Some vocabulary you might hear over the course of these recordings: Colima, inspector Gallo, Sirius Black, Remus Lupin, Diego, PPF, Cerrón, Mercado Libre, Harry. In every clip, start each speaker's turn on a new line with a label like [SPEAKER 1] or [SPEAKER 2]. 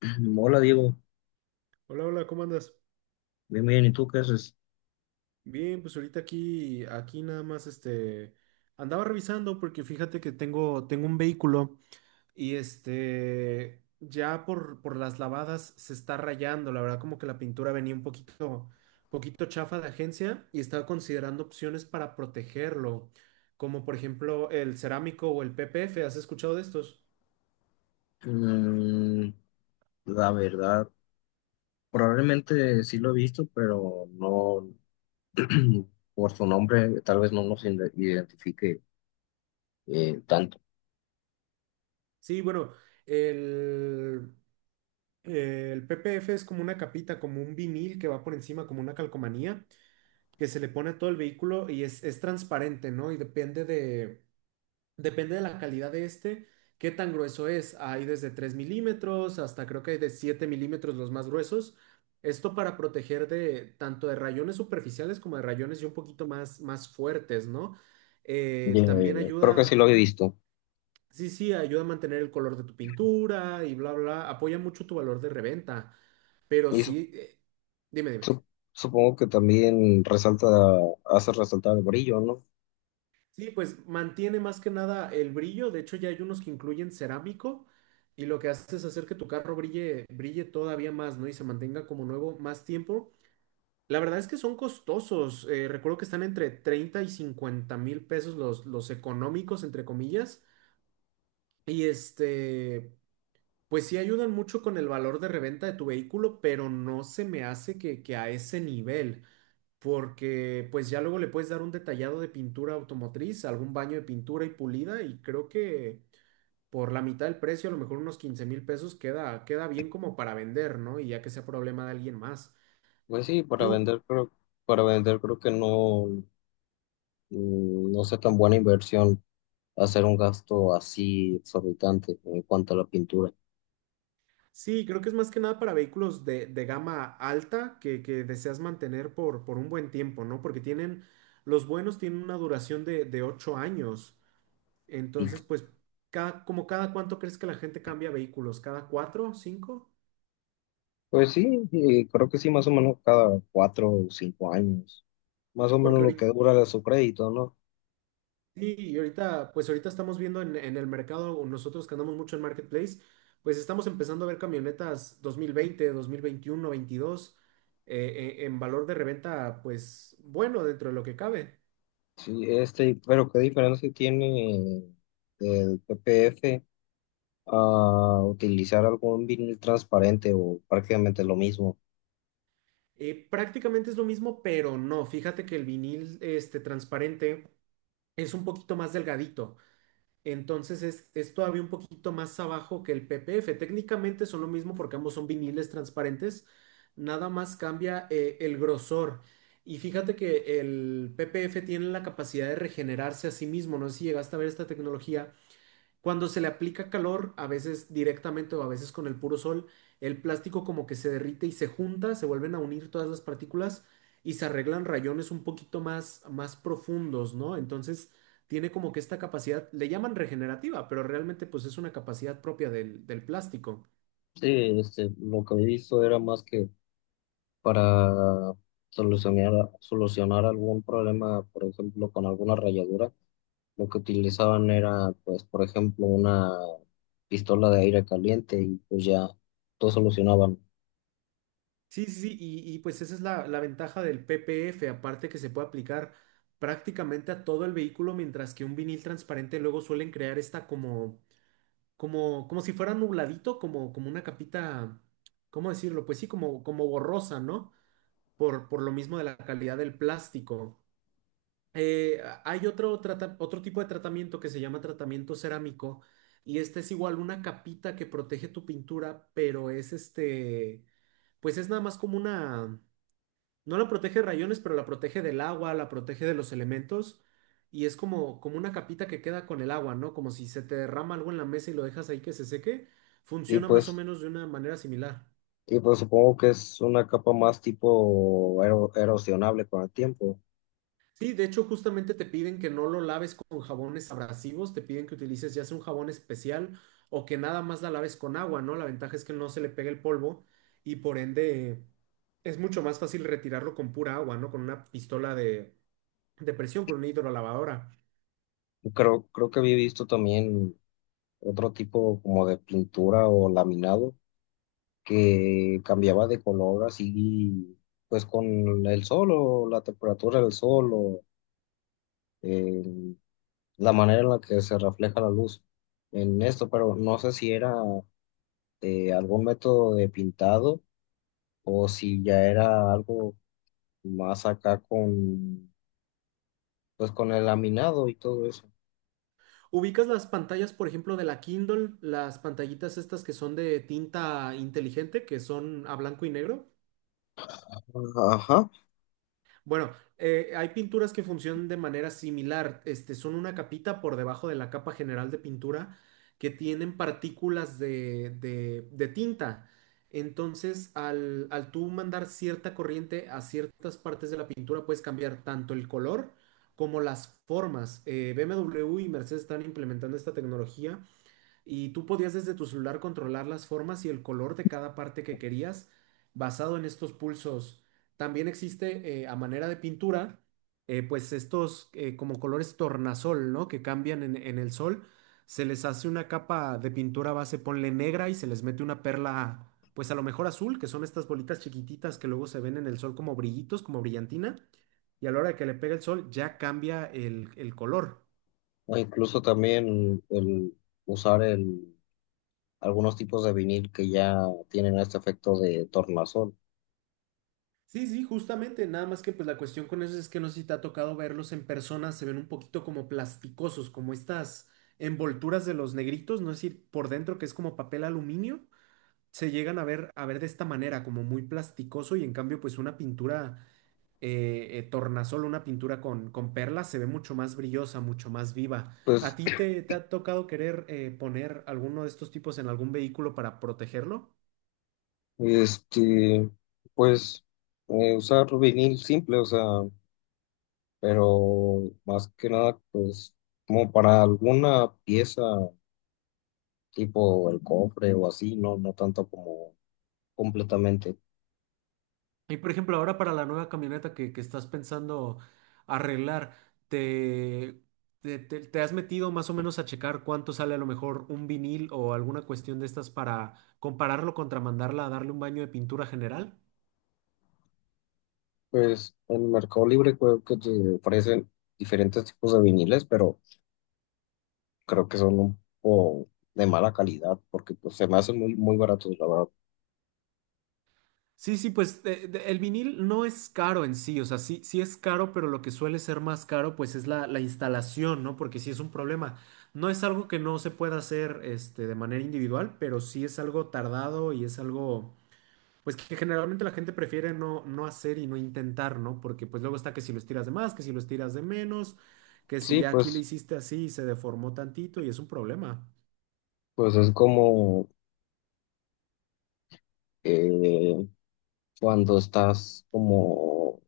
[SPEAKER 1] Hola Diego,
[SPEAKER 2] Hola, hola, ¿cómo andas?
[SPEAKER 1] bien, bien, ¿y tú qué haces?
[SPEAKER 2] Bien, pues ahorita aquí nada más, andaba revisando porque fíjate que tengo un vehículo y ya por las lavadas se está rayando, la verdad como que la pintura venía un poquito chafa de agencia y estaba considerando opciones para protegerlo, como por ejemplo el cerámico o el PPF, ¿has escuchado de estos?
[SPEAKER 1] Mm, la verdad, probablemente sí lo he visto, pero no por su nombre, tal vez no nos identifique tanto.
[SPEAKER 2] Sí, bueno, el, el PPF es como una capita, como un vinil que va por encima, como una calcomanía, que se le pone a todo el vehículo y es transparente, ¿no? Y depende depende de la calidad de qué tan grueso es. Hay desde 3 milímetros hasta creo que hay de 7 milímetros los más gruesos. Esto para proteger de tanto de rayones superficiales como de rayones y un poquito más fuertes, ¿no? También
[SPEAKER 1] Creo que sí
[SPEAKER 2] ayuda.
[SPEAKER 1] lo he visto.
[SPEAKER 2] Sí, sí, ayuda a mantener el color de tu pintura y bla, bla, apoya mucho tu valor de reventa, pero
[SPEAKER 1] Y su-
[SPEAKER 2] sí, dime, dime.
[SPEAKER 1] su- supongo que también resalta, hace resaltar el brillo, ¿no?
[SPEAKER 2] Sí, pues mantiene más que nada el brillo, de hecho ya hay unos que incluyen cerámico y lo que hace es hacer que tu carro brille, brille todavía más, ¿no? Y se mantenga como nuevo más tiempo. La verdad es que son costosos, recuerdo que están entre 30 y 50 mil pesos los económicos, entre comillas, y este... Pues sí ayudan mucho con el valor de reventa de tu vehículo, pero no se me hace que a ese nivel, porque pues ya luego le puedes dar un detallado de pintura automotriz, algún baño de pintura y pulida, y creo que por la mitad del precio, a lo mejor unos 15 mil pesos, queda, queda bien como para vender, ¿no? Y ya que sea problema de alguien más.
[SPEAKER 1] Pues sí,
[SPEAKER 2] Tú,
[SPEAKER 1] para vender creo que no, no sea tan buena inversión hacer un gasto así exorbitante en cuanto a la pintura.
[SPEAKER 2] sí, creo que es más que nada para vehículos de gama alta que deseas mantener por un buen tiempo, ¿no? Porque tienen, los buenos tienen una duración de 8 años. Entonces, pues, cada, como cada cuánto crees que la gente cambia vehículos, cada cuatro, cinco,
[SPEAKER 1] Pues sí, creo que sí, más o menos cada cuatro o cinco años, más o menos
[SPEAKER 2] porque
[SPEAKER 1] lo
[SPEAKER 2] ahorita,
[SPEAKER 1] que dura de su crédito, ¿no?
[SPEAKER 2] sí, y ahorita, pues ahorita estamos viendo en el mercado, o nosotros que andamos mucho en Marketplace, pues estamos empezando a ver camionetas 2020, 2021, 22, en valor de reventa, pues bueno, dentro de lo que cabe.
[SPEAKER 1] Sí, este, pero ¿qué diferencia tiene el PPF a utilizar algún vinil transparente o prácticamente lo mismo?
[SPEAKER 2] Prácticamente es lo mismo, pero no, fíjate que el vinil transparente es un poquito más delgadito. Entonces es todavía un poquito más abajo que el PPF. Técnicamente son lo mismo porque ambos son viniles transparentes. Nada más cambia el grosor. Y fíjate que el PPF tiene la capacidad de regenerarse a sí mismo. No sé si llegaste a ver esta tecnología cuando se le aplica calor, a veces directamente o a veces con el puro sol, el plástico como que se derrite y se junta, se vuelven a unir todas las partículas y se arreglan rayones un poquito más profundos, ¿no? Entonces tiene como que esta capacidad, le llaman regenerativa, pero realmente pues es una capacidad propia del plástico.
[SPEAKER 1] Sí, este, lo que he visto era más que para solucionar, solucionar algún problema, por ejemplo, con alguna rayadura. Lo que utilizaban era, pues, por ejemplo, una pistola de aire caliente y pues ya todo solucionaban.
[SPEAKER 2] Sí, sí, sí, pues esa es la ventaja del PPF, aparte que se puede aplicar prácticamente a todo el vehículo, mientras que un vinil transparente luego suelen crear esta como como, como si fuera nubladito, como, como una capita, ¿cómo decirlo? Pues sí, como, como borrosa, ¿no? Por lo mismo de la calidad del plástico. Hay otro tipo de tratamiento que se llama tratamiento cerámico y este es igual una capita que protege tu pintura, pero es este, pues es nada más como una... No la protege de rayones, pero la protege del agua, la protege de los elementos. Y es como, como una capita que queda con el agua, ¿no? Como si se te derrama algo en la mesa y lo dejas ahí que se seque.
[SPEAKER 1] Y
[SPEAKER 2] Funciona más o
[SPEAKER 1] pues,
[SPEAKER 2] menos de una manera similar.
[SPEAKER 1] y pues supongo que es una capa más tipo erosionable con el tiempo.
[SPEAKER 2] Sí, de hecho, justamente te piden que no lo laves con jabones abrasivos, te piden que utilices ya sea un jabón especial o que nada más la laves con agua, ¿no? La ventaja es que no se le pega el polvo y por ende es mucho más fácil retirarlo con pura agua, ¿no? Con una pistola de presión, con una hidrolavadora.
[SPEAKER 1] Creo, creo que había visto también otro tipo como de pintura o laminado que cambiaba de color así, pues con el sol o la temperatura del sol o eh, la manera en la que se refleja la luz en esto, pero no sé si era algún método de pintado o si ya era algo más acá con, pues con el laminado y todo eso.
[SPEAKER 2] ¿Ubicas las pantallas, por ejemplo, de la Kindle, las pantallitas estas que son de tinta inteligente, que son a blanco y negro?
[SPEAKER 1] Ajá,
[SPEAKER 2] Bueno, hay pinturas que funcionan de manera similar. Este, son una capita por debajo de la capa general de pintura que tienen partículas de tinta. Entonces, al tú mandar cierta corriente a ciertas partes de la pintura, puedes cambiar tanto el color como las formas. BMW y Mercedes están implementando esta tecnología y tú podías desde tu celular controlar las formas y el color de cada parte que querías basado en estos pulsos. También existe a manera de pintura, pues estos como colores tornasol, ¿no? Que cambian en el sol. Se les hace una capa de pintura base, ponle negra y se les mete una perla, pues a lo mejor azul, que son estas bolitas chiquititas que luego se ven en el sol como brillitos, como brillantina. Y a la hora de que le pega el sol ya cambia el color.
[SPEAKER 1] o incluso también el usar el, algunos tipos de vinil que ya tienen este efecto de tornasol.
[SPEAKER 2] Sí, sí, justamente, nada más que pues la cuestión con eso es que no sé si te ha tocado verlos en persona, se ven un poquito como plasticosos, como estas envolturas de los negritos, no es decir, por dentro que es como papel aluminio, se llegan a ver de esta manera, como muy plasticoso y en cambio pues una pintura tornasol, una pintura con perlas se ve mucho más brillosa, mucho más viva. ¿A
[SPEAKER 1] Pues,
[SPEAKER 2] ti te ha tocado querer poner alguno de estos tipos en algún vehículo para protegerlo?
[SPEAKER 1] este, pues usar vinil simple, o sea, pero más que nada, pues como para alguna pieza tipo el cofre o así, no, no tanto como completamente.
[SPEAKER 2] Y por ejemplo, ahora para la nueva camioneta que estás pensando arreglar, ¿te, te has metido más o menos a checar cuánto sale a lo mejor un vinil o alguna cuestión de estas para compararlo contra mandarla a darle un baño de pintura general?
[SPEAKER 1] Pues en Mercado Libre creo que te ofrecen diferentes tipos de viniles, pero creo que son un poco de mala calidad porque pues se me hacen muy, muy baratos, la verdad.
[SPEAKER 2] Sí, sí, pues el vinil no es caro en sí, o sea, sí, sí es caro, pero lo que suele ser más caro pues es la instalación, ¿no? Porque sí es un problema. No es algo que no se pueda hacer este, de manera individual, pero sí es algo tardado y es algo... Pues que generalmente la gente prefiere no hacer y no intentar, ¿no? Porque pues luego está que si los tiras de más, que si los tiras de menos, que si
[SPEAKER 1] Sí,
[SPEAKER 2] ya aquí le
[SPEAKER 1] pues,
[SPEAKER 2] hiciste así y se deformó tantito y es un problema.
[SPEAKER 1] pues es como eh, cuando estás como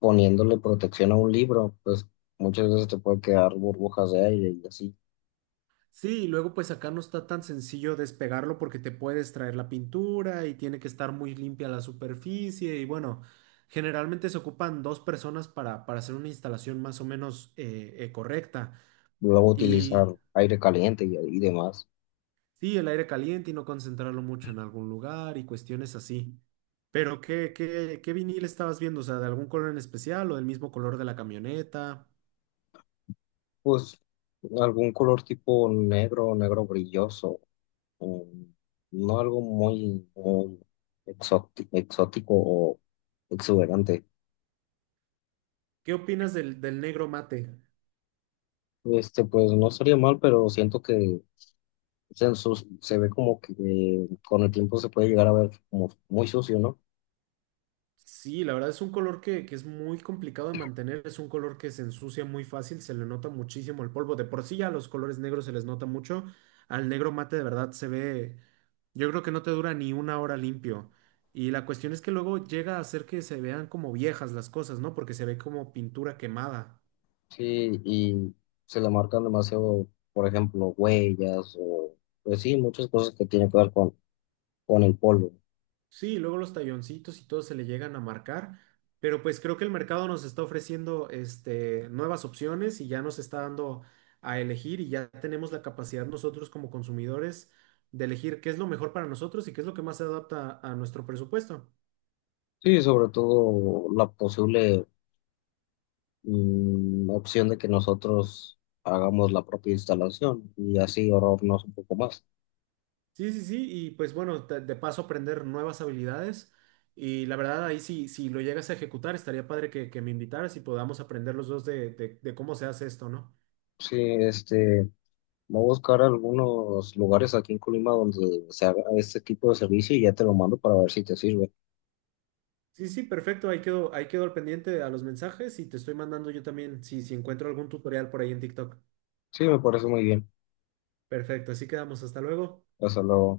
[SPEAKER 1] poniéndole protección a un libro, pues muchas veces te puede quedar burbujas de aire y así.
[SPEAKER 2] Sí, y luego pues acá no está tan sencillo despegarlo porque te puedes traer la pintura y tiene que estar muy limpia la superficie y bueno, generalmente se ocupan dos personas para hacer una instalación más o menos correcta.
[SPEAKER 1] Luego utilizar
[SPEAKER 2] Y
[SPEAKER 1] aire caliente y demás.
[SPEAKER 2] sí, el aire caliente y no concentrarlo mucho en algún lugar y cuestiones así. Pero ¿ qué vinil estabas viendo? O sea, ¿de algún color en especial o del mismo color de la camioneta?
[SPEAKER 1] Pues algún color tipo negro, negro brilloso, um, no algo muy, muy exótico o exuberante.
[SPEAKER 2] ¿Qué opinas del negro mate?
[SPEAKER 1] Este, pues no sería mal, pero siento que se, se ve como que con el tiempo se puede llegar a ver como muy sucio, ¿no?
[SPEAKER 2] Sí, la verdad es un color que es muy complicado de mantener, es un color que se ensucia muy fácil, se le nota muchísimo el polvo. De por sí ya a los colores negros se les nota mucho, al negro mate de verdad se ve, yo creo que no te dura ni una hora limpio. Y la cuestión es que luego llega a hacer que se vean como viejas las cosas, ¿no? Porque se ve como pintura quemada.
[SPEAKER 1] Sí, y se le marcan demasiado, por ejemplo, huellas o, pues sí, muchas cosas que tienen que ver con el polvo.
[SPEAKER 2] Sí, luego los talloncitos y todo se le llegan a marcar, pero pues creo que el mercado nos está ofreciendo este, nuevas opciones y ya nos está dando a elegir y ya tenemos la capacidad nosotros como consumidores de elegir qué es lo mejor para nosotros y qué es lo que más se adapta a nuestro presupuesto.
[SPEAKER 1] Sí, sobre todo la posible opción de que nosotros hagamos la propia instalación y así ahorrarnos un poco más.
[SPEAKER 2] Sí, sí, sí, y pues bueno, te- de paso aprender nuevas habilidades y la verdad ahí sí, si lo llegas a ejecutar, estaría padre que me invitaras y podamos aprender los dos de de cómo se hace esto, ¿no?
[SPEAKER 1] Sí, este, voy a buscar algunos lugares aquí en Colima donde se haga este tipo de servicio y ya te lo mando para ver si te sirve.
[SPEAKER 2] Sí, sí, perfecto. Ahí quedo al pendiente a los mensajes y te estoy mandando yo también si, si encuentro algún tutorial por ahí en TikTok.
[SPEAKER 1] Sí, me parece muy bien.
[SPEAKER 2] Perfecto, así quedamos. Hasta luego.
[SPEAKER 1] Hasta luego.